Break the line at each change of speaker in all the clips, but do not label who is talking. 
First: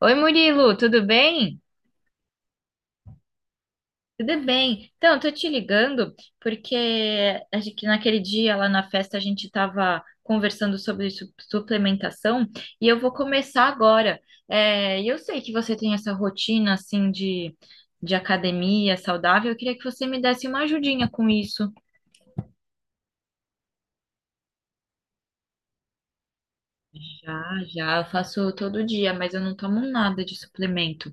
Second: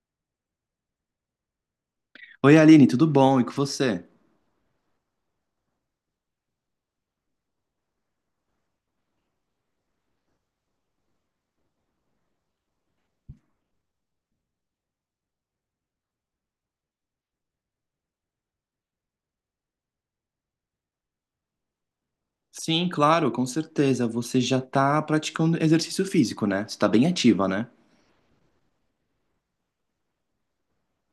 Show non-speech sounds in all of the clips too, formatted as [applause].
Oi, Murilo, tudo bem?
Oi, Aline, tudo bom? E com você?
Tudo bem. Então, eu tô te ligando porque que naquele dia lá na festa a gente estava conversando sobre suplementação e eu vou começar agora. E eu sei que você tem essa rotina assim de academia saudável. Eu queria que você me desse uma ajudinha com isso.
Sim, claro, com certeza. Você já está praticando exercício físico, né? Você está bem
Já,
ativa, né?
já, eu faço todo dia, mas eu não tomo nada de suplemento.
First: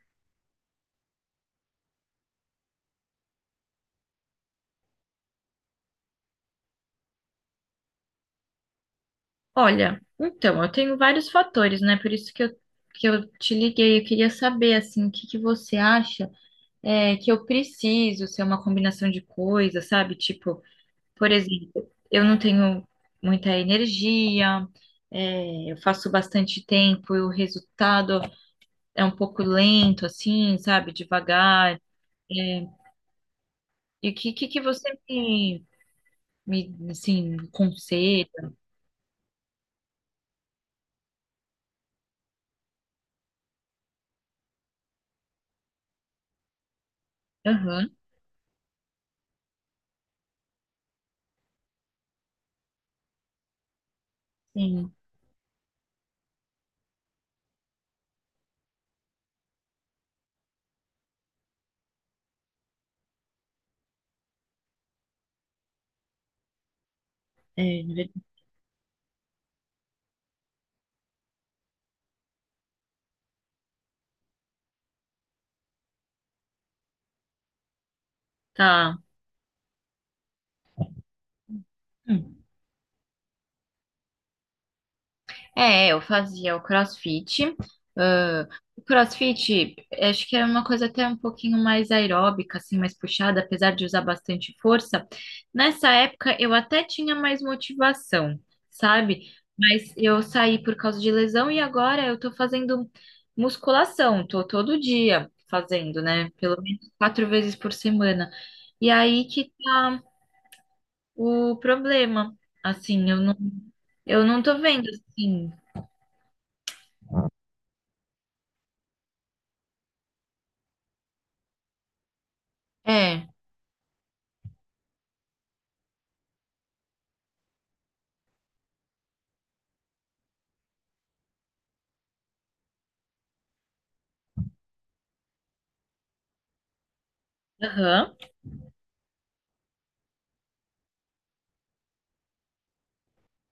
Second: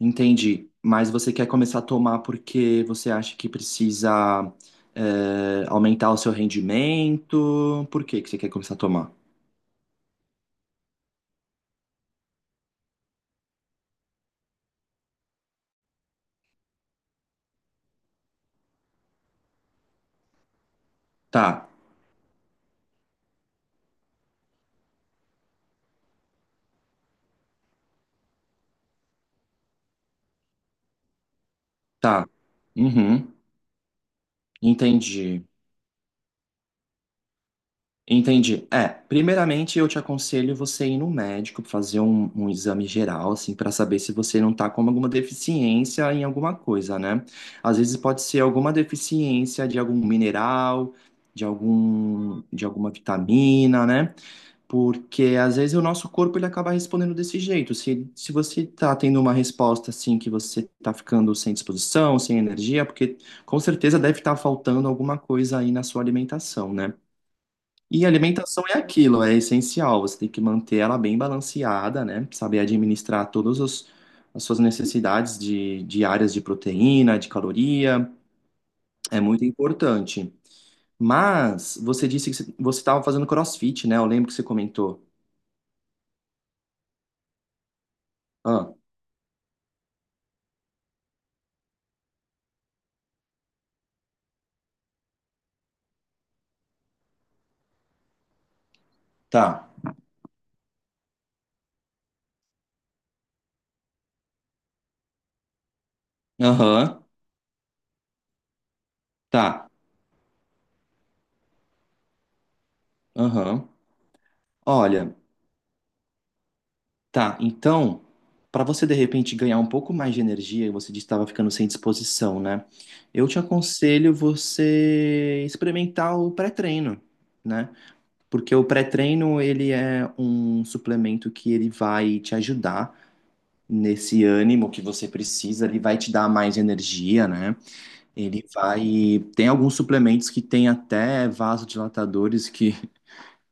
Entendi. Mas você quer começar a tomar porque você acha que precisa, aumentar o seu rendimento? Por que que você quer começar a tomar?
Olha, então, eu tenho vários fatores, né? Por isso que eu te liguei. Eu queria saber, assim, o que que você acha que eu preciso ser uma combinação de coisas, sabe? Tipo, por
Tá,
exemplo, eu não tenho muita energia, eu faço bastante tempo e o resultado é um pouco lento, assim, sabe? Devagar.
tá. Uhum.
E o que você
Entendi.
assim, conselha?
Entendi. Primeiramente eu te aconselho você ir no médico, fazer um exame geral, assim, para saber se você não tá com alguma deficiência em alguma coisa, né? Às
Aham,
vezes pode ser alguma deficiência de algum mineral, de alguma vitamina, né?
sim.
Porque às vezes o nosso corpo ele acaba respondendo desse jeito. Se você tá tendo uma resposta assim que você tá ficando sem disposição, sem energia, porque com certeza deve estar faltando alguma coisa aí na sua alimentação, né?
É,
E alimentação é aquilo, é essencial. Você tem que manter ela bem balanceada, né? Saber administrar todas os- As suas necessidades diárias de proteína, de caloria,
tá.
é muito importante. Mas você disse
Hum.
que você estava fazendo CrossFit, né? Eu lembro que você comentou.
É, eu fazia o CrossFit. ãh,
Ah,
o CrossFit, acho que era uma coisa até um pouquinho mais aeróbica, assim, mais puxada, apesar de usar bastante força. Nessa época, eu até tinha mais motivação, sabe?
tá.
Mas eu saí por causa de lesão e agora eu tô fazendo musculação, tô todo dia fazendo, né? Pelo menos
Aham,
quatro vezes por semana. E aí que
tá.
tá o problema. Assim,
Aham.
eu não tô vendo,
Olha.
assim.
Tá, então, para você de repente ganhar um pouco mais de energia, você disse que estava ficando sem disposição, né?
É.
Eu te aconselho você experimentar o pré-treino, né? Porque o pré-treino, ele é um suplemento que ele vai te ajudar nesse ânimo que você precisa, ele vai te dar mais energia, né?
Aham.
Ele vai... Tem alguns suplementos que tem até vasodilatadores que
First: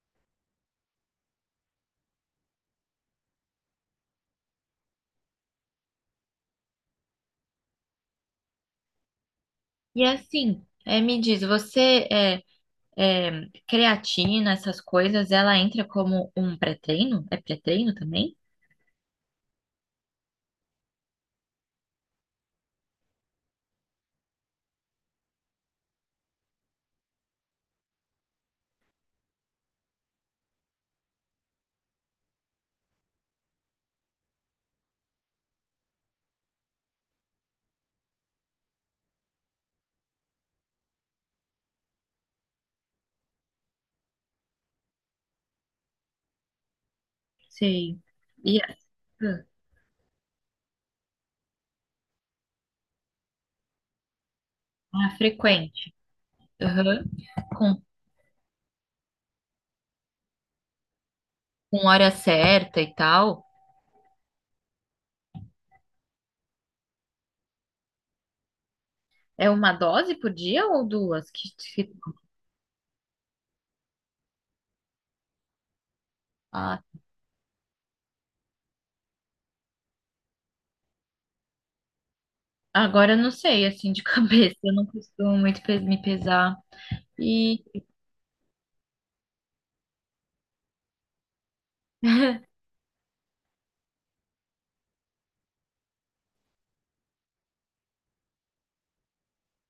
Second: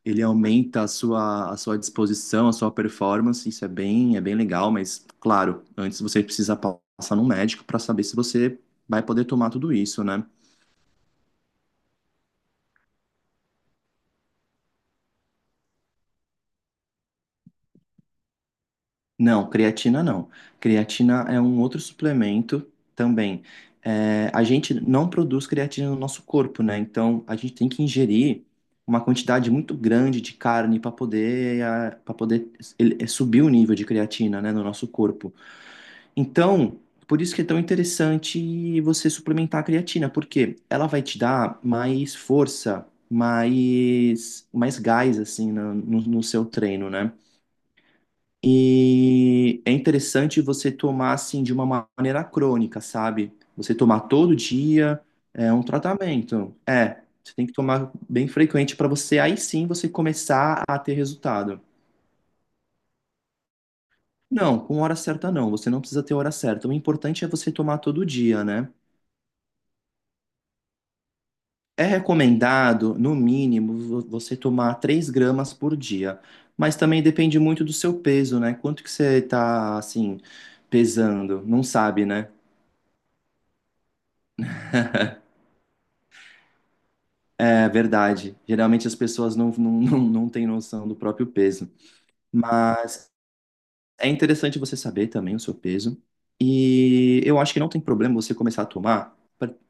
ele aumenta a sua disposição, a sua performance, isso é bem legal, mas claro, antes você precisa passar no médico para saber se você vai poder tomar tudo isso,
E
né?
assim, me diz, é, creatina, essas coisas, ela entra como um pré-treino? É pré-treino também?
Não, creatina não. Creatina é um outro suplemento também. É, a gente não produz creatina no nosso corpo, né? Então a gente tem que ingerir uma quantidade muito grande de carne para poder subir o nível de creatina, né, no nosso corpo. Então, por isso que é tão interessante você suplementar a creatina, porque ela vai te dar mais força, mais gás, assim, no seu treino, né?
Sim. E é
E é interessante você tomar, assim, de uma maneira crônica, sabe? Você tomar todo dia
ah, é
é um
frequente.
tratamento. É,
Aham.
você tem que
Com,
tomar bem frequente para você, aí sim, você começar a ter resultado.
com hora certa e tal.
Não, com hora certa não, você não precisa ter hora certa. O importante é você tomar todo dia, né?
É uma dose por dia ou duas?
É
Que-
recomendado, no mínimo, você tomar 3 gramas por dia, mas
ah,
também depende muito do seu peso, né? Quanto que você tá, assim, pesando? Não sabe, né?
agora eu não sei, assim, de [laughs] cabeça. Eu não costumo muito me pesar. E
É verdade. Geralmente as pessoas não têm noção do próprio peso.
[laughs]
Mas é interessante você saber também o seu peso. E eu acho que não tem problema você começar a tomar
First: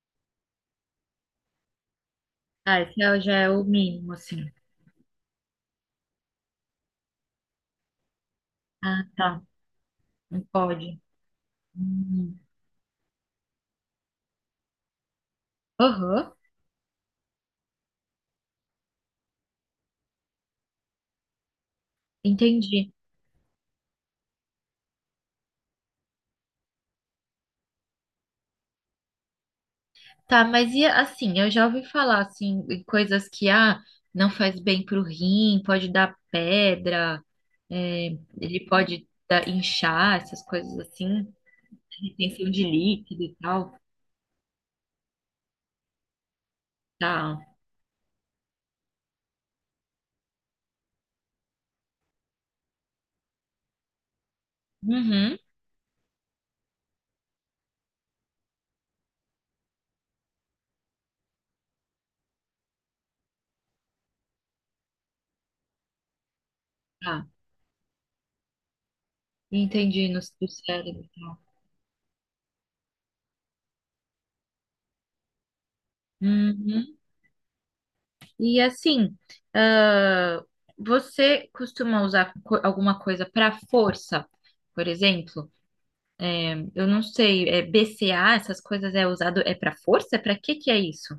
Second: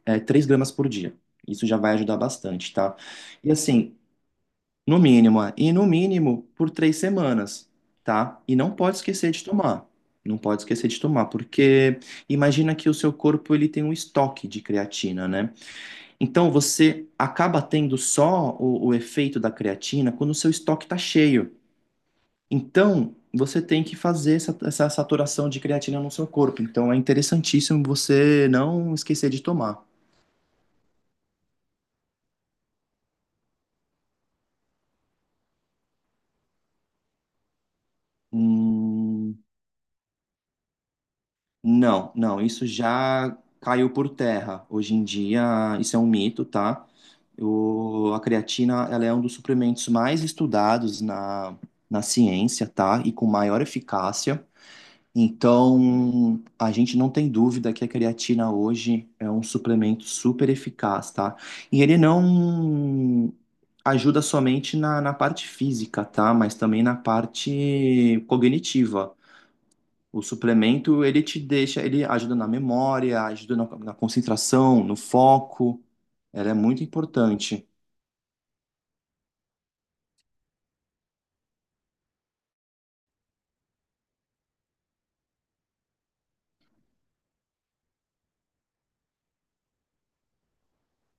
3 gramas por dia. Isso já vai ajudar bastante,
ah,
tá?
já é
E
o
assim,
mínimo, assim.
no mínimo, é. E no mínimo por três semanas, tá? E não pode
Ah,
esquecer
tá.
de tomar. Não
Não
pode esquecer
pode.
de tomar, porque
Hum.
imagina que o seu corpo ele tem um estoque de creatina, né?
Aham,
Então você acaba tendo só o efeito da creatina quando o seu estoque está cheio.
entendi.
Então você tem que fazer essa saturação de creatina no seu corpo. Então é interessantíssimo você não esquecer de tomar.
Tá, mas e assim, eu já ouvi falar assim, em coisas que ah, não faz bem pro rim, pode dar pedra, é, ele pode
Hum,
dar, inchar, essas coisas assim,
Não, não,
retenção de
isso
líquido e
já
tal.
caiu por terra. Hoje em dia, isso é um mito, tá?
Tá.
A creatina, ela é um dos suplementos mais estudados na ciência, tá? E com maior eficácia.
Uhum,
Então, a gente não tem dúvida que a creatina hoje é um suplemento super eficaz, tá? E ele não ajuda somente na parte física, tá? Mas também na
tá.
parte cognitiva.
Entendi no,
O
do cérebro
suplemento,
e
ele
tal.
te deixa, ele ajuda na memória, ajuda na concentração, no foco. Ela é muito
Uhum.
importante.
E assim, ah, você costuma usar alguma coisa para força, por exemplo? Eu não sei, é BCA, essas coisas é usado é para força? Para que que é isso?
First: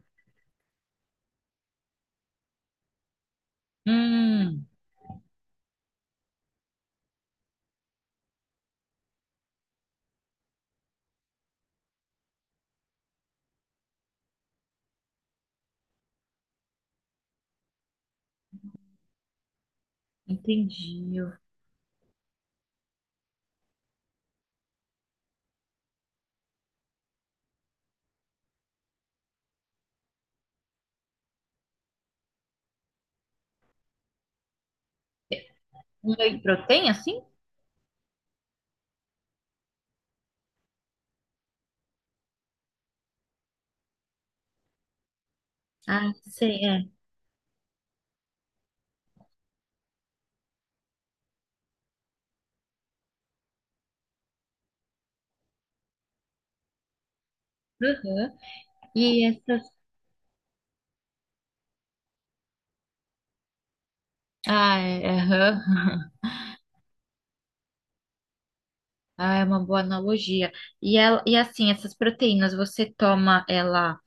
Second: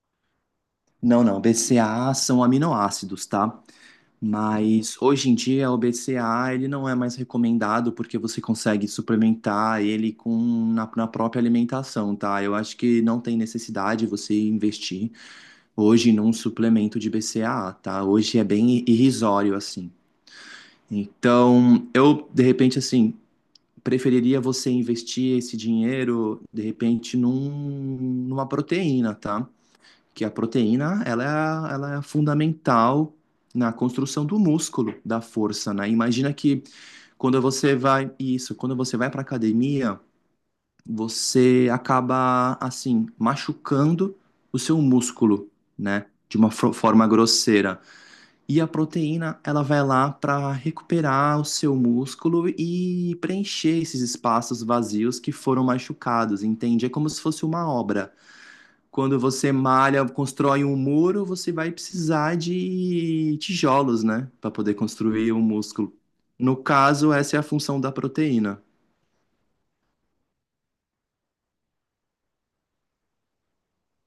Não, não, BCAA são aminoácidos, tá?
Hum,
Mas hoje em dia o BCAA ele não é mais recomendado porque você consegue suplementar ele com na própria alimentação, tá? Eu acho que não tem necessidade você investir hoje num suplemento de BCAA, tá? Hoje é bem irrisório assim.
entendi.
Então, eu de repente assim, preferiria você investir esse dinheiro, de repente, numa proteína, tá? Que a proteína, ela é fundamental na construção do músculo, da força, né?
Um
Imagina
whey
que
protein, assim?
quando você vai, isso, quando você vai para academia, você acaba, assim, machucando o seu músculo, né?
Ah,
De uma
sei, é.
forma grosseira. E a proteína, ela vai lá para recuperar o seu músculo e preencher esses espaços vazios que foram machucados, entende? É como se fosse uma obra.
Uhum.
Quando
E
você
essas...
malha, constrói um muro, você vai precisar de tijolos, né, para poder
Ah,
construir o
aham.
músculo.
[laughs]
No caso, essa é a função da proteína.
Ah, é uma boa analogia. E, ela, e assim, essas proteínas, você toma ela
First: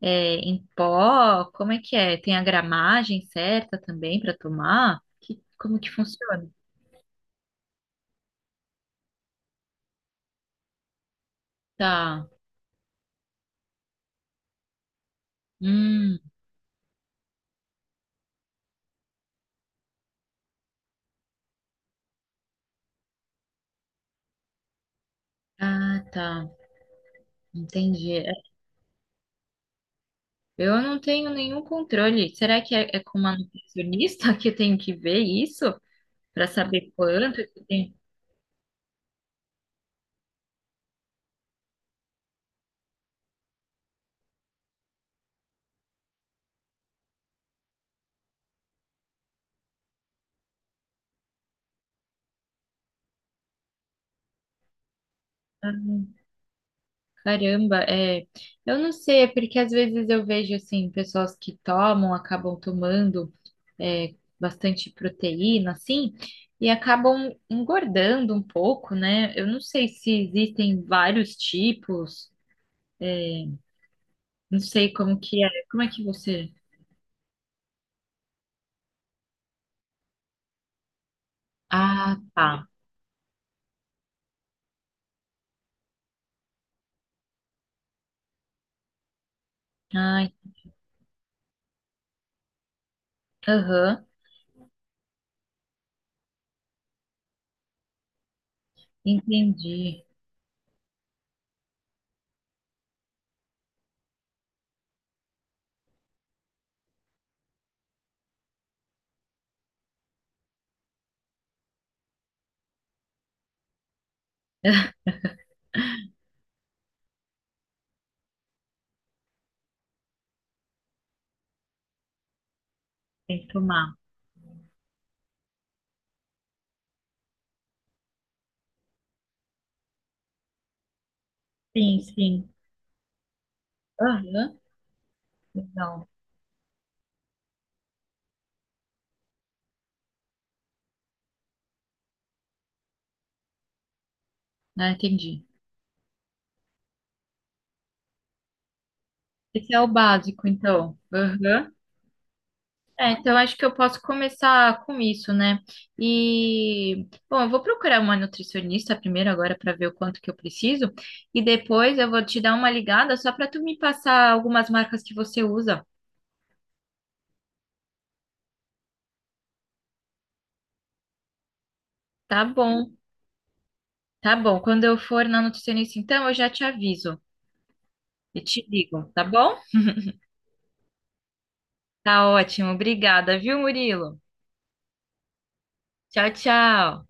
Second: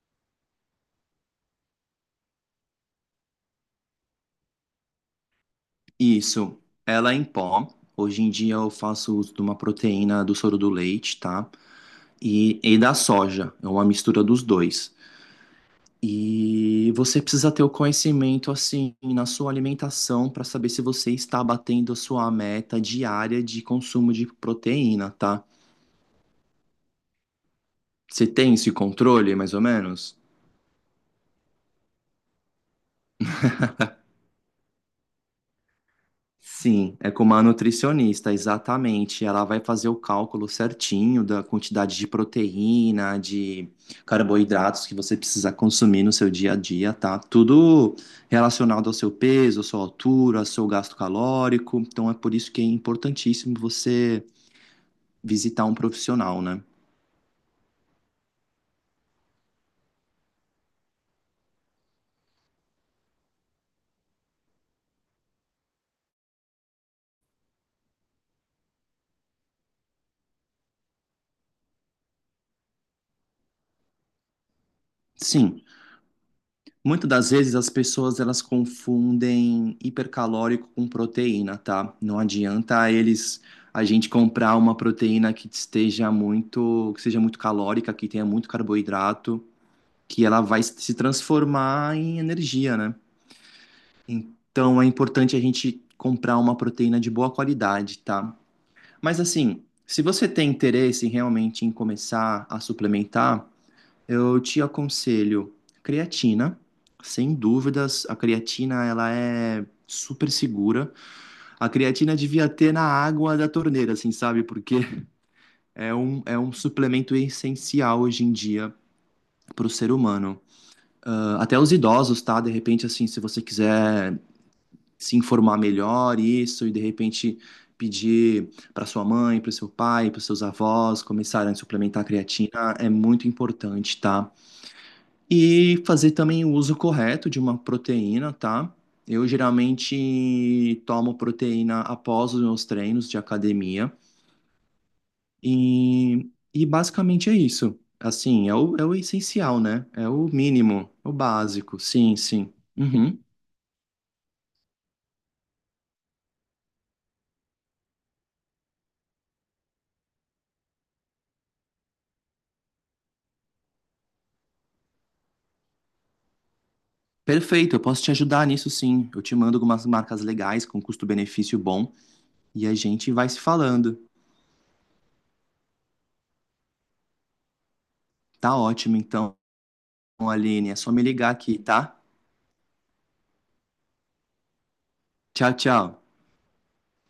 em pó? Como é que é? Tem a gramagem certa também para tomar? Que, como que funciona?
Isso, ela é em pó. Hoje em dia eu faço uso de uma proteína do soro do leite, tá?
Tá.
E da soja, é uma mistura dos dois.
Hum.
E você precisa ter o conhecimento assim na sua alimentação para saber se você está batendo a sua meta diária de consumo de proteína, tá?
Ah, tá. Entendi.
Você
É,
tem esse controle, mais ou menos?
eu não tenho nenhum controle. Será que é com uma nutricionista [laughs] que eu tenho que ver isso? Para saber
Sim, é com
quanto
uma
que tem.
nutricionista, exatamente. Ela vai fazer o cálculo certinho da quantidade de proteína, de carboidratos que você precisa consumir no seu dia a dia, tá? Tudo relacionado ao seu peso, à sua altura, ao seu gasto calórico. Então é por isso que é importantíssimo você visitar
Ah,
um profissional, né?
caramba, é. Eu não sei, é porque às vezes eu vejo assim, pessoas que tomam, acabam tomando é, bastante proteína, assim, e acabam engordando um pouco, né? Eu não sei se existem vários tipos, não sei como que é.
Sim,
Como é que você.
muitas das vezes as pessoas elas confundem hipercalórico com proteína, tá? Não
Ah, tá.
adianta eles A gente comprar uma proteína que esteja muito, que seja muito calórica, que tenha muito carboidrato, que
Ai,
ela vai se transformar em energia, né?
aham,
Então é importante a gente comprar uma proteína de boa qualidade, tá? Mas assim, se
entendi.
você tem interesse realmente em começar a suplementar, eu te aconselho creatina, sem dúvidas. A creatina, ela é super segura. A creatina devia ter na água da torneira, assim, sabe? Porque é um suplemento essencial hoje em dia para o ser humano. Ah, até os idosos, tá? De repente, assim, se
Tem
você
que tomar.
quiser se informar melhor isso e de repente pedir para sua mãe, para seu pai, para seus avós começarem a
Sim,
suplementar a
sim.
creatina, é muito importante, tá?
Aham,
E
legal.
fazer também o uso correto de uma proteína, tá? Eu geralmente tomo proteína após os meus treinos de academia
Ah, entendi.
e, e basicamente é isso. Assim, é o essencial,
Esse é
né?
o
É o
básico,
mínimo,
então.
o
Aham.
básico. Sim, sim.
É,
Uhum.
então acho que eu posso começar com isso, né? E, bom, eu vou procurar uma nutricionista primeiro agora para ver o quanto que eu preciso e depois eu vou te dar uma ligada só para tu me passar algumas marcas que você usa.
Perfeito, eu posso te ajudar nisso sim. Eu te mando algumas marcas legais com custo-benefício bom
Tá
e a
bom,
gente vai se falando.
tá bom. Quando eu for na nutricionista, então eu já te aviso e
Tá
te
ótimo,
digo, tá
então,
bom?
Aline. É só me ligar aqui, tá?
Tá ótimo, obrigada, viu, Murilo?
Tchau, tchau.
Tchau, tchau.